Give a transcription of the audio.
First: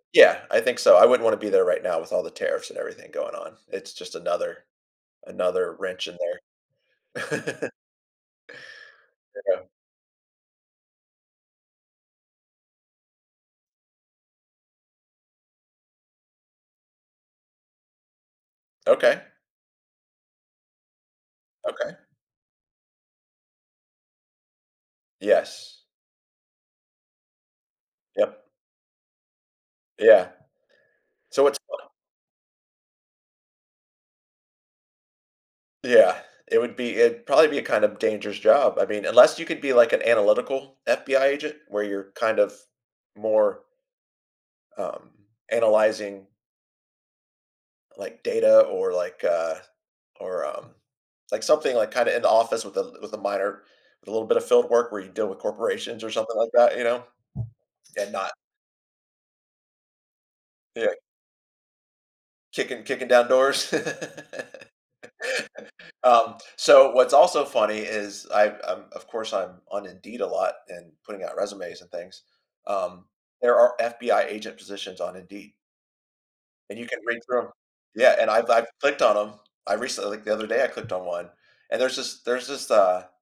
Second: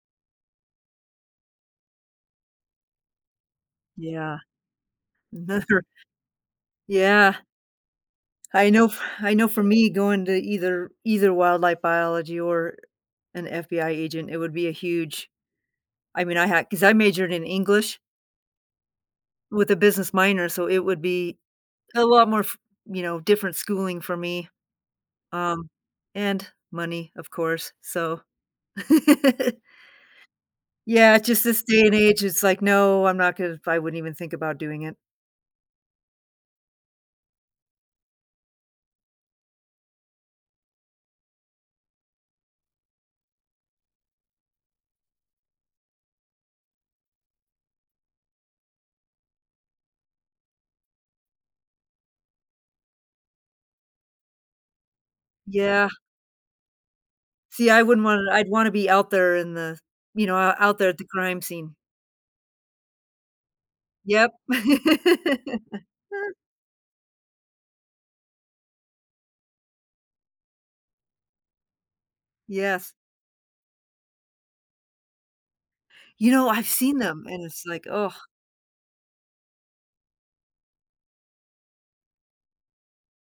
Yeah, I think so. I wouldn't want to be there right now with all the tariffs and everything going on. It's just Yeah. another, another [unintelligible] wrench in there. Yeah. I know, I know for [unintelligible] me going to either either Wildlife Biology or an FBI agent, it would be a huge. I mean, I had 'cause I majored in English Ok. with a business minor, so it would be Ok. a lot more f you know, different schooling for me. Um, Yes. and money, of course, so. Yep. Yeah. Yeah, it's just So it's this day [unintelligible] and age, it's, like, no, I'm not gonna, I wouldn't even think about doing it. Yeah, it would be, it'd probably be a kind of dangerous job. I mean, unless you could be, like, an analytical FBI agent where you're kind of more um, analyzing like, data or, like, uh, or, um, like, something, like, kinda in the office with a with a minor a little bit of field work where you deal with Yeah. corporations or something like that, you know, See, I wouldn't and want not I'd want to be out there in the, you know, o out there Yeah. at the crime scene. Kicking kicking down doors. Yep. Um, so what's also funny is I'm I'm, of course I'm on Indeed a lot and putting out resumes and things. Yes. Um, there are FBI agent positions on Indeed. You know, I've And you seen can read them through and 'em, it's, like, oh. yeah, and I've I've clicked on 'em. I recently, like, the other day I clicked on one, and there's this, there's this, uh